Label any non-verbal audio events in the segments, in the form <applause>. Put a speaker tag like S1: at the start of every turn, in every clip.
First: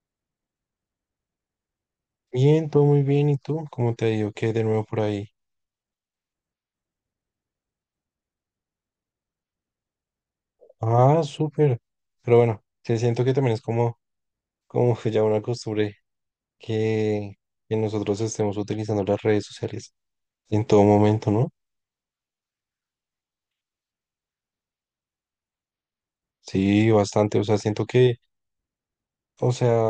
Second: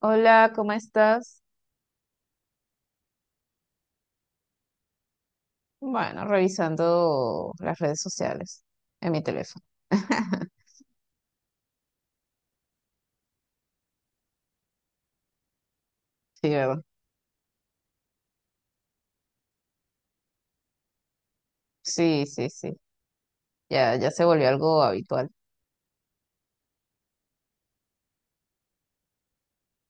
S1: Hola, ¿cómo estás?
S2: Bien, todo muy bien. ¿Y tú? ¿Cómo te ha ido? ¿Qué hay de nuevo por ahí?
S1: Bueno, revisando las redes sociales en mi teléfono. <laughs>
S2: Ah, súper. Pero bueno, sí, siento que también es como que ya una costumbre
S1: Sí, ¿verdad?
S2: que, que nosotros estemos utilizando las redes sociales en todo momento, ¿no?
S1: Sí, sí, sí. Ya, ya se volvió algo habitual,
S2: Sí, bastante. O sea, siento que, o sea,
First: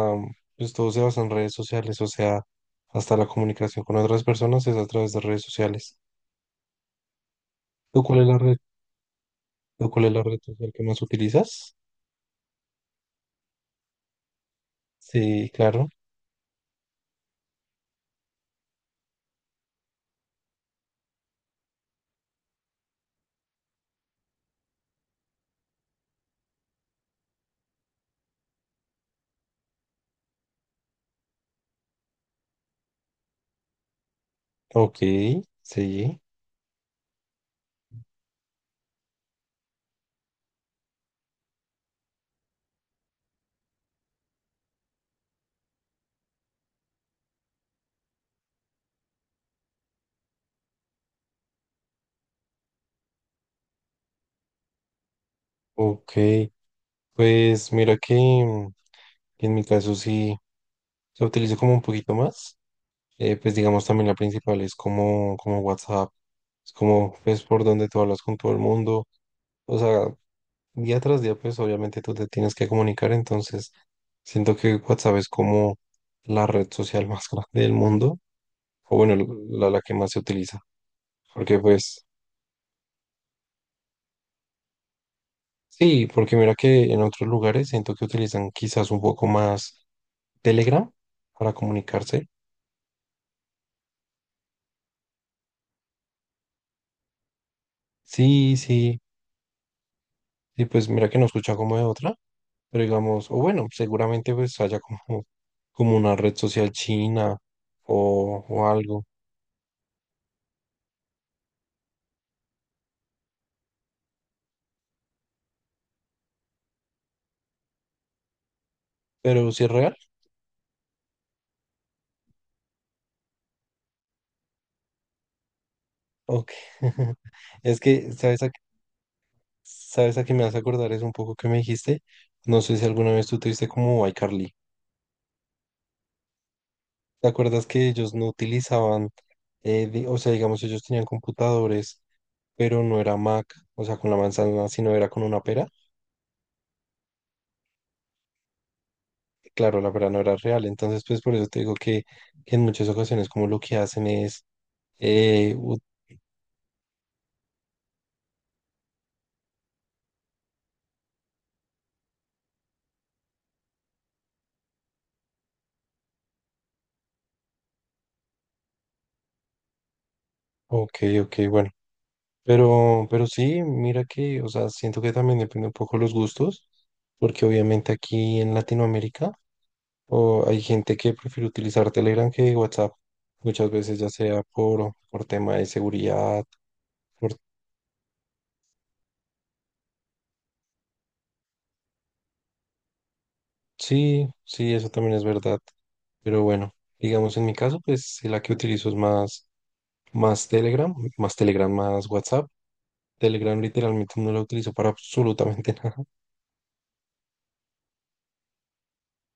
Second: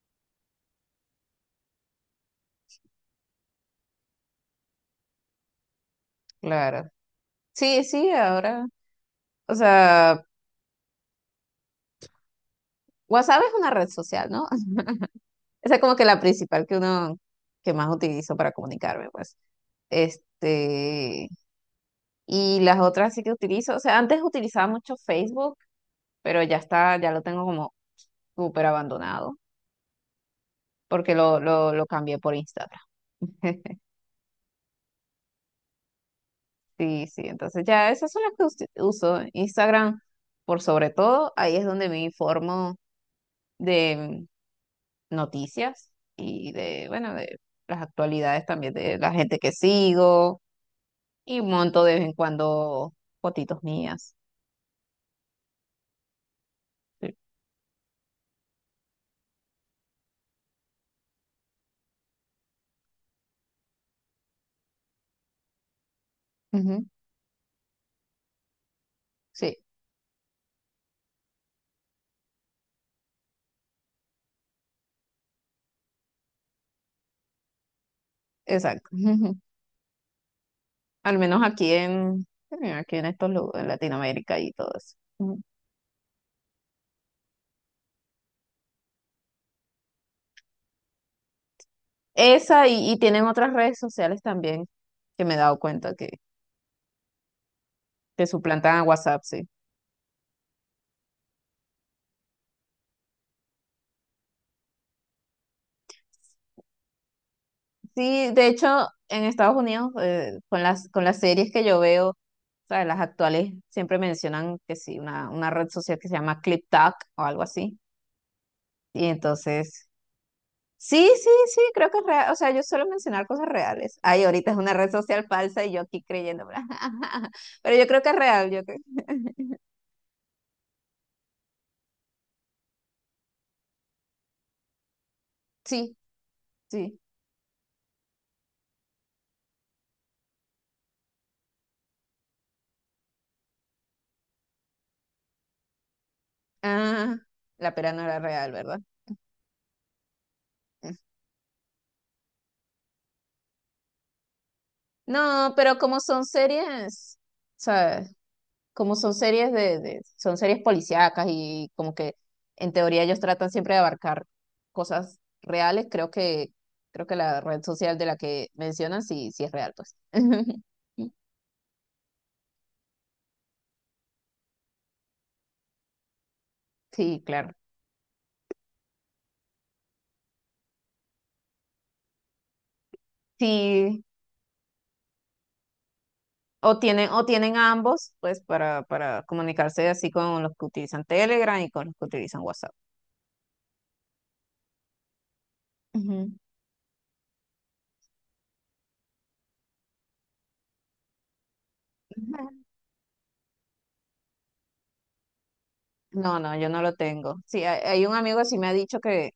S2: pues todo se basa en redes sociales. O sea, hasta la comunicación con otras personas es a través de redes sociales.
S1: claro. Sí,
S2: ¿Tú
S1: sí,
S2: cuál es la red?
S1: ahora. O
S2: ¿Tú cuál es la
S1: sea,
S2: red social que más utilizas?
S1: WhatsApp es una red social, ¿no? <laughs>
S2: Sí,
S1: Esa es
S2: claro.
S1: como que la principal que más utilizo para comunicarme, pues. Este, y las otras sí que utilizo. O sea, antes utilizaba mucho Facebook, pero ya está, ya lo tengo como súper abandonado, porque lo cambié por Instagram. <laughs>
S2: Ok, sí,
S1: Sí, sí, entonces ya esas son las que uso. Instagram, por sobre todo, ahí es donde me informo de noticias y bueno, de las actualidades también de la gente que sigo y monto de vez en cuando fotitos mías.
S2: ok.
S1: Sí,
S2: Pues mira que en mi caso sí se utilizo como un poquito más. Pues digamos también la principal es como WhatsApp. Es
S1: ujú,
S2: como pues por donde tú hablas con todo el mundo.
S1: sí,
S2: O sea, día tras día pues obviamente tú te tienes que comunicar. Entonces siento que WhatsApp es como la red social más <laughs> grande del mundo.
S1: exacto.
S2: O bueno,
S1: <laughs>
S2: la que más se utiliza.
S1: Al menos
S2: Porque
S1: aquí
S2: pues
S1: en, aquí en estos lugares, en Latinoamérica y todo eso. Ujú.
S2: sí, porque mira que en otros lugares siento que utilizan quizás un poco más Telegram para comunicarse.
S1: Esa y tienen otras redes sociales también que me he dado cuenta que
S2: Sí,
S1: suplantan a
S2: sí.
S1: WhatsApp, sí.
S2: Y pues mira que no escucha como de otra, pero digamos, o bueno, seguramente pues haya como una red social china
S1: Sí,
S2: o,
S1: de
S2: o
S1: hecho,
S2: algo,
S1: en Estados Unidos, con las series que yo veo, o sea, las actuales siempre mencionan que sí, una red social que se llama ClipTalk o algo así. Y
S2: pero si es
S1: entonces,
S2: real,
S1: sí, sí, sí, creo que es real. O sea, yo suelo mencionar cosas reales. Ay, ahorita es una red social falsa y yo aquí creyendo.
S2: ok. <laughs>
S1: <laughs> Pero
S2: Es
S1: yo creo que
S2: que,
S1: es
S2: ¿sabes a,
S1: real,
S2: qué-
S1: yo creo.
S2: sabes a qué me hace acordar? Es un poco que me dijiste, no sé si alguna vez tú te viste como iCarly.
S1: Sí, sí.
S2: ¿Te acuerdas que ellos no utilizaban, o sea, digamos, ellos tenían computadores, pero no era Mac, o sea, con la manzana, sino era con una pera?
S1: Ah, la pera no era real, ¿verdad?
S2: Claro, la verdad no era real. Entonces, pues por eso te digo que, en muchas ocasiones como lo que hacen es,
S1: No,
S2: eh,
S1: pero
S2: u-
S1: como son series, ¿sabes? Como son series son series policíacas y como que en teoría ellos tratan siempre de abarcar cosas reales, creo que la red social de la que mencionan sí, sí es real, pues. <laughs>
S2: ok, ok, bueno, pero sí, mira que, o sea, siento que también depende un poco los gustos,
S1: Sí,
S2: porque
S1: claro.
S2: obviamente aquí en Latinoamérica o hay gente que prefiere utilizar Telegram que WhatsApp, muchas veces
S1: Sí,
S2: ya sea por tema de seguridad,
S1: o tienen, o
S2: por,
S1: tienen ambos, pues, para comunicarse así con los que utilizan Telegram y con los que utilizan WhatsApp.
S2: sí, sí, eso también es verdad,
S1: Ujú.
S2: pero bueno, digamos en mi caso, pues sí, la que utilizo es Más Telegram, más Telegram, más WhatsApp. Telegram literalmente no lo utilizo para absolutamente <laughs> nada.
S1: No, no, yo no lo tengo. Sí, hay un amigo que sí me ha dicho que,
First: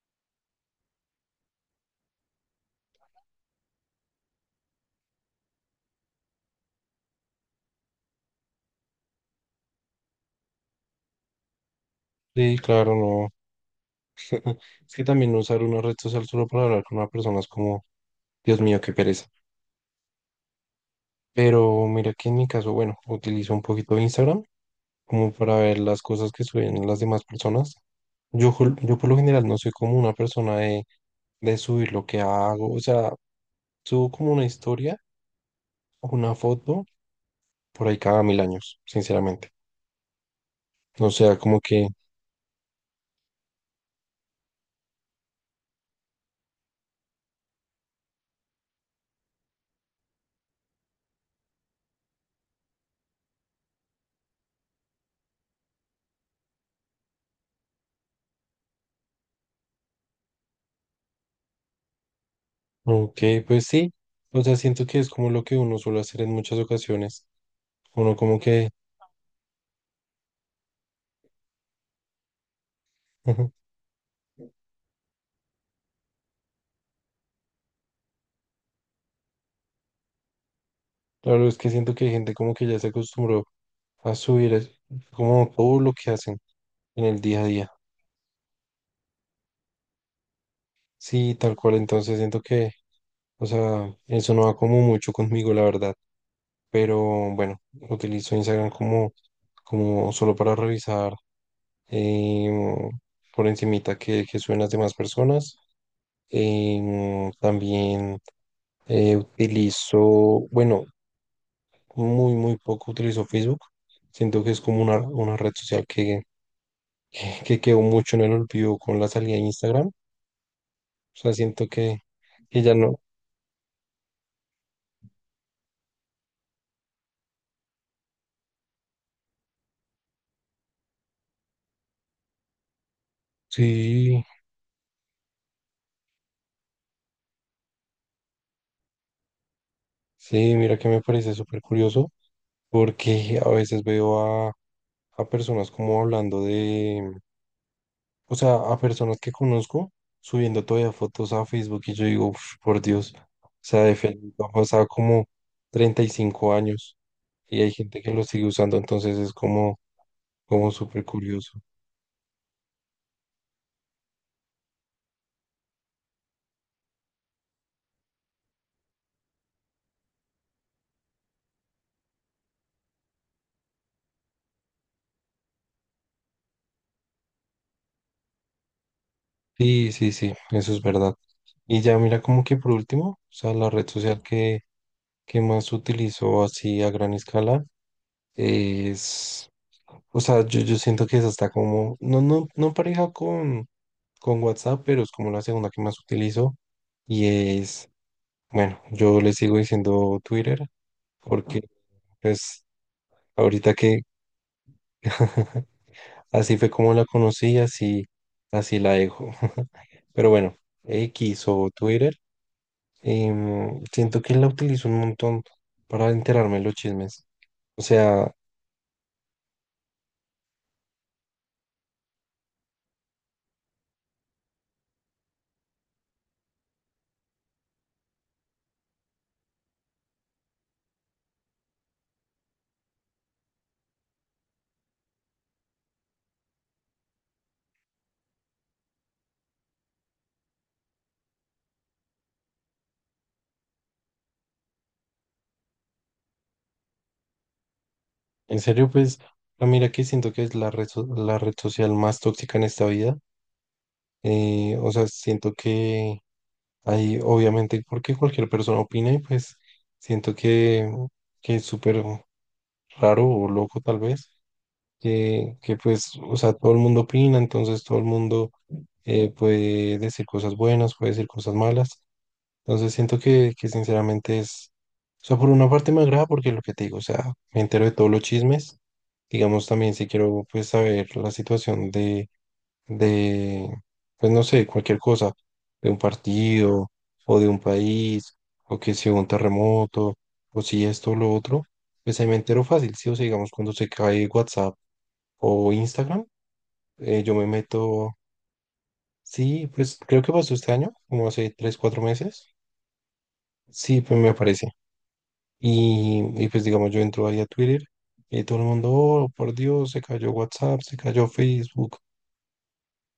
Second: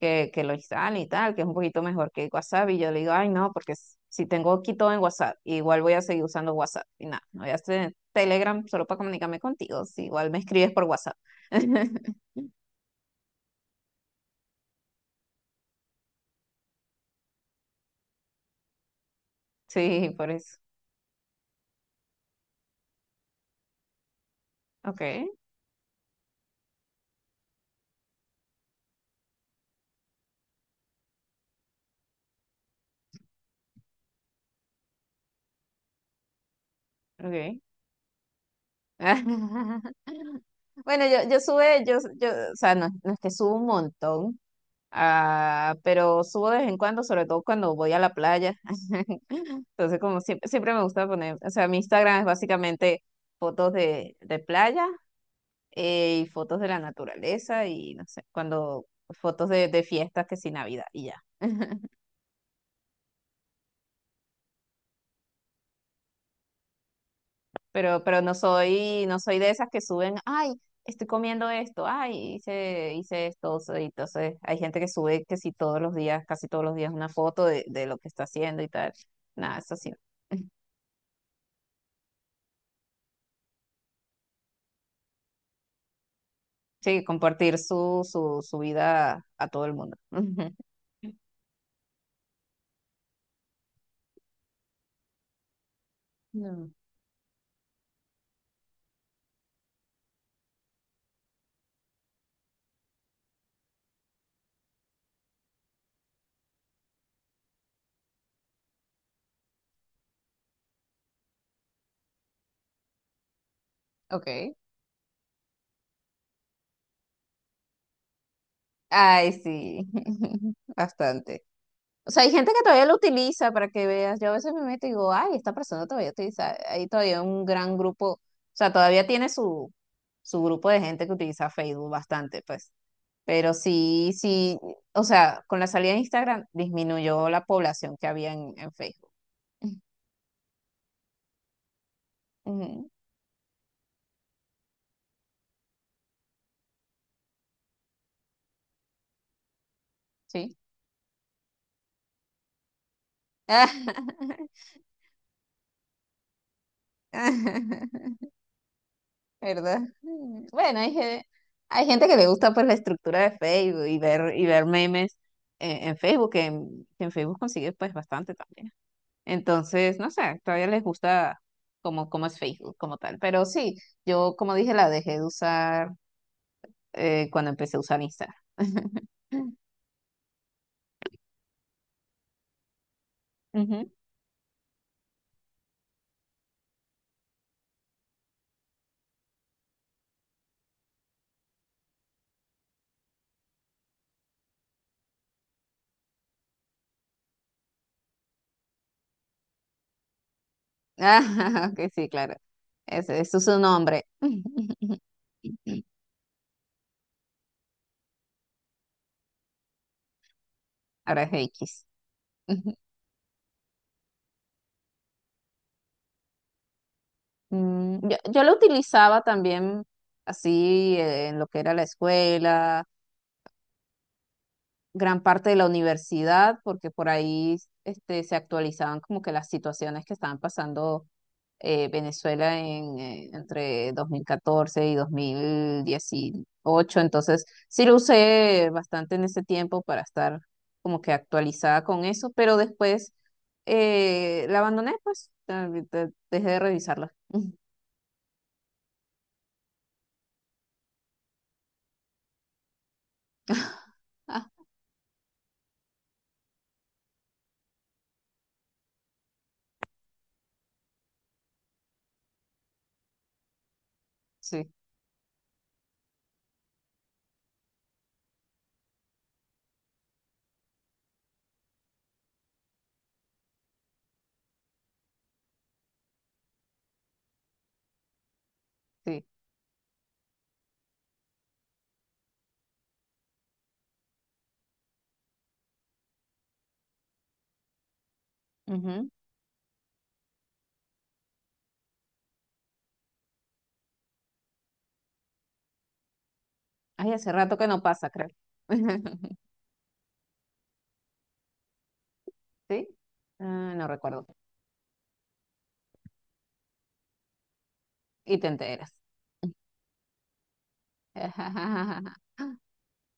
S1: que, que lo instale y tal, que es un poquito mejor que WhatsApp. Y yo le digo, ay, no, porque si tengo aquí todo en WhatsApp, igual voy a seguir usando WhatsApp. Y nada, no voy a hacer Telegram solo para comunicarme contigo. Si igual me escribes por WhatsApp. <laughs>
S2: Sí, claro, no. Es que también no usar una red social solo para hablar con una persona es como, Dios mío, qué pereza.
S1: Sí, por eso.
S2: Pero mira que en mi caso, bueno, utilizo un poquito de Instagram
S1: Ok,
S2: como para ver las cosas que suben las demás personas. Yo por lo general no soy como una persona de subir lo que hago. O sea, subo como una historia o una foto
S1: ok.
S2: por ahí cada mil años, sinceramente.
S1: <laughs> Bueno,
S2: O
S1: yo,
S2: sea,
S1: yo
S2: como
S1: sube,
S2: que.
S1: yo, yo, o sea, no, no es que subo un montón, ah, pero subo de vez en cuando, sobre todo cuando voy a la playa. <laughs> Entonces, como siempre, siempre me gusta poner, o sea, mi Instagram es básicamente fotos de playa y fotos de la naturaleza y no sé, cuando fotos de fiestas que sí Navidad y ya. <laughs>
S2: Ok, pues sí. O sea, siento que es como lo que uno suele hacer en muchas ocasiones.
S1: Pero,
S2: Uno
S1: pero no
S2: como que.
S1: soy, no soy de esas que suben, ay, estoy comiendo esto, ay, hice esto. O
S2: <laughs>
S1: sea, y entonces hay gente que sube que sí todos los días, casi todos los días una foto de lo que está haciendo y tal. Nada, eso sí. <laughs>
S2: Claro, es que siento que hay gente como que ya se acostumbró a subir como todo lo que hacen
S1: Sí,
S2: en el día a
S1: compartir
S2: día.
S1: su vida a todo el mundo. <laughs>
S2: Sí, tal cual. Entonces siento que, o sea, eso no va como mucho conmigo, la verdad.
S1: No.
S2: Pero bueno, utilizo Instagram como, solo para revisar em, por encimita que suben las demás personas. También. Eh, utilizo, bueno, muy, muy poco utilizo Facebook. Siento que
S1: Ok.
S2: es como una red social que, <laughs> que quedó mucho en el olvido con la
S1: Ay,
S2: salida de
S1: sí,
S2: Instagram. O
S1: <laughs>
S2: sea,
S1: bastante.
S2: siento que,
S1: O sea, hay gente
S2: que
S1: que
S2: ya
S1: todavía lo
S2: no.
S1: utiliza para que veas. Yo a veces me meto y digo, ay, esta persona todavía utiliza. Hay todavía un gran grupo, o sea, todavía tiene su grupo de gente que utiliza Facebook bastante, pues. Pero sí,
S2: Sí,
S1: sí, o sea, con la salida de Instagram disminuyó la población que había en Facebook. <laughs>
S2: sí, mira que me parece súper curioso
S1: Ujú,
S2: porque a veces veo a, a personas como hablando o sea, a personas que conozco
S1: sí.
S2: subiendo todavía fotos a Facebook y yo digo, "Uf, por Dios, o sea, de Facebook han
S1: <laughs>
S2: pasado como 35 años y hay gente que lo sigue usando, entonces es
S1: ¿Verdad?
S2: como, como
S1: Bueno,
S2: súper curioso.
S1: hay gente que le gusta pues la estructura de Facebook y ver memes en Facebook, que en Facebook consigue pues bastante también. Entonces, no sé, todavía les gusta como es Facebook como tal. Pero sí, yo como dije, la dejé de usar cuando empecé a usar Instagram. <laughs>
S2: Sí, sí, sí, eso es verdad. Y ya mira como que por último, o sea, la red
S1: Ujú.
S2: social que más utilizo así a gran escala es, o sea, yo siento que es hasta como, no pareja con WhatsApp, pero es como la segunda que más utilizo. Y es, bueno, yo le sigo diciendo Twitter
S1: Ah,
S2: porque
S1: <laughs> que sí, claro.
S2: pues
S1: Ese es su
S2: ahorita que
S1: nombre. <laughs>
S2: <laughs> así fue como la conocí, así la dejo. <laughs> Pero bueno,
S1: Ahora es
S2: X o
S1: X.
S2: Twitter,
S1: <laughs>
S2: siento que la utilizo un montón para enterarme de los chismes. O
S1: Yo,
S2: sea,
S1: yo lo utilizaba también así en lo que era la escuela, gran parte de la universidad, porque por ahí se actualizaban como que las situaciones que estaban pasando Venezuela entre 2014 y 2018. Entonces, sí lo usé bastante en ese tiempo para estar como que actualizada con eso, pero después la abandoné, pues, dejé de revisarla.
S2: en serio, pues, mira que siento que es la red social más tóxica en esta vida.
S1: <laughs> Ah,
S2: O sea, siento que hay, obviamente, porque cualquier persona opina y pues siento que es súper raro o loco tal vez,
S1: sí.
S2: que pues, o sea, todo el mundo opina, entonces todo el mundo puede decir cosas buenas, puede decir cosas malas. Entonces siento que sinceramente es, o sea, por una parte me agrada porque lo que te digo, o sea, me entero de todos los chismes.
S1: Sí.
S2: Digamos, también si quiero pues saber la situación de de, pues no sé, cualquier cosa, de un partido o de un país, o que
S1: Ujú.
S2: si hubo un terremoto, o si esto o lo otro, pues ahí me entero fácil, sí, o sea, digamos, cuando se cae WhatsApp o Instagram,
S1: Ay, hace
S2: yo me
S1: rato que no pasa,
S2: meto,
S1: creo. <laughs>
S2: sí, pues creo que pasó este año, como hace 3 4 meses,
S1: ¿Sí? Ah, no
S2: sí, pues
S1: recuerdo.
S2: me aparece. Y pues digamos, yo entro ahí a Twitter
S1: Y
S2: y
S1: te
S2: todo el mundo,
S1: enteras.
S2: oh, por Dios, se cayó WhatsApp, se cayó Facebook.
S1: <laughs>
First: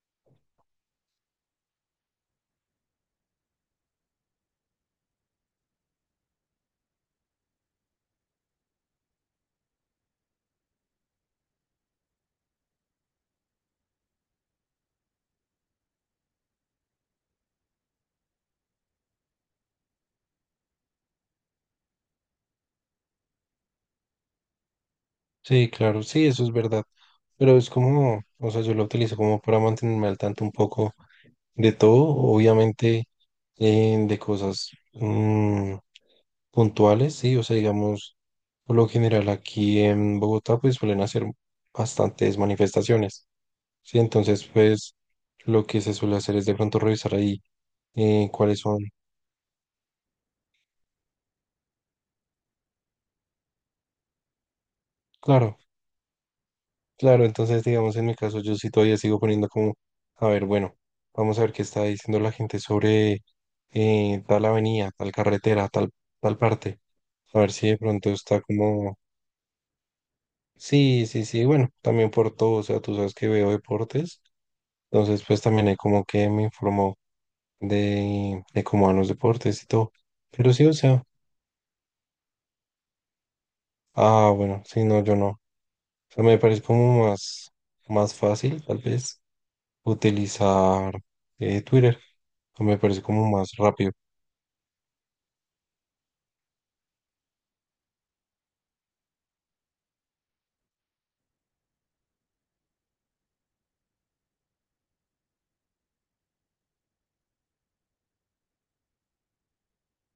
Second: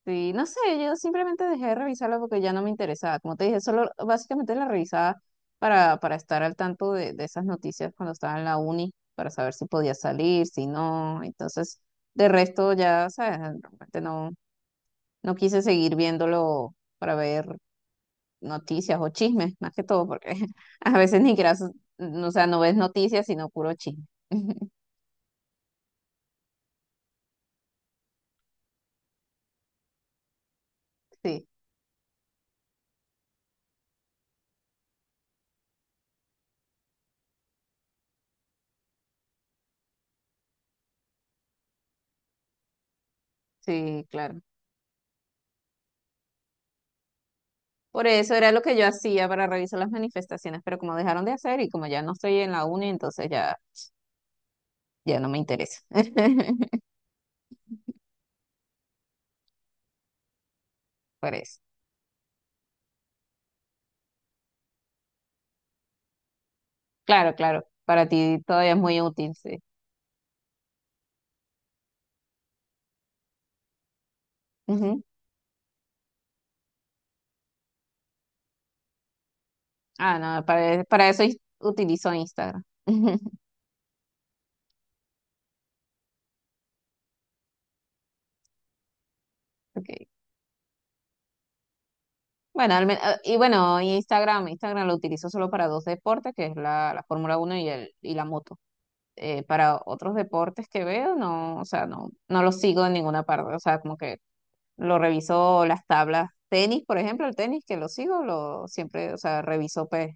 S1: Sí, no sé, yo simplemente dejé de revisarla porque ya no me interesaba. Como te dije, solo básicamente la revisaba para estar al tanto de esas noticias cuando estaba en la uni, para saber si podía salir, si no. Entonces, de resto ya, ¿sabes? Realmente no, no quise seguir viéndolo para ver noticias o chismes, más que todo, porque <laughs> a veces ni siquiera, o sea, no ves noticias, sino puro chisme. <laughs>
S2: Sí, claro, sí, eso es verdad. Pero es como, o sea, yo lo utilizo como para mantenerme al tanto un poco
S1: Sí,
S2: de todo, obviamente de cosas mm, puntuales, sí, o sea, digamos, por lo general aquí en Bogotá pues suelen hacer bastantes manifestaciones, sí,
S1: sí, claro.
S2: entonces pues lo que se suele hacer es de pronto revisar ahí
S1: Por eso era
S2: cuáles
S1: lo que
S2: son,
S1: yo hacía para revisar las manifestaciones, pero como dejaron de hacer y como ya no estoy en la uni, entonces ya, ya no me
S2: claro.
S1: interesa. <laughs>
S2: Claro, entonces digamos en mi caso yo sí todavía sigo poniendo como, a ver, bueno,
S1: Por
S2: vamos a ver
S1: eso.
S2: qué está diciendo la gente sobre tal avenida, tal carretera, tal parte.
S1: Claro,
S2: A ver
S1: claro.
S2: si de
S1: Para
S2: pronto está
S1: ti todavía es
S2: como,
S1: muy útil, sí.
S2: sí, sí, sí, bueno, también por todo, o sea, tú sabes que veo deportes,
S1: Ujú.
S2: entonces pues también hay como que me informó de cómo van los deportes y todo.
S1: Ah, no,
S2: Pero sí,
S1: para,
S2: o
S1: e,
S2: sea,
S1: para eso utilizo Instagram. <laughs>
S2: ah, bueno, sí, no, yo no. O sea, me parece como más fácil, tal vez.
S1: Okay.
S2: Utilizar Twitter.
S1: Bueno,
S2: Me parece como
S1: y
S2: más
S1: bueno,
S2: rápido.
S1: Instagram lo utilizo solo para dos deportes, que es la Fórmula 1 y la moto. Para otros deportes que veo, no, o sea, no, no lo sigo en ninguna parte, o sea, como que lo reviso las tablas, tenis, por ejemplo, el tenis que lo sigo, lo siempre, o sea, reviso pues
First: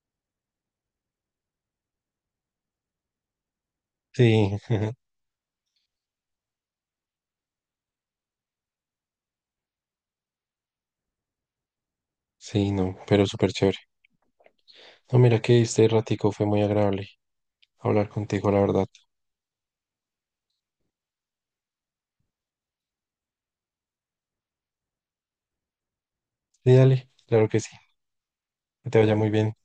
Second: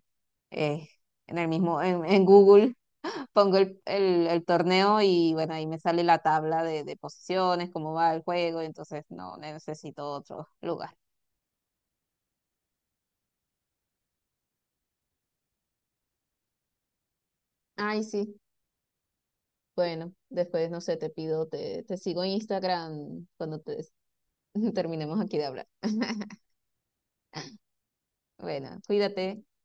S1: eh, en Google, <laughs> pongo el
S2: Sí, <laughs>
S1: torneo y bueno, ahí me sale la tabla de posiciones, cómo va el juego, y entonces no necesito otro lugar.
S2: sí, no, pero súper chévere. No, mira que este ratico fue muy agradable
S1: Ay,
S2: hablar
S1: sí.
S2: contigo, la verdad.
S1: Bueno, después, no sé, te sigo en Instagram cuando <laughs> terminemos aquí de hablar. <laughs>
S2: Sí, dale, claro que sí.
S1: Bueno,
S2: Que te vaya muy
S1: cuídate.
S2: bien.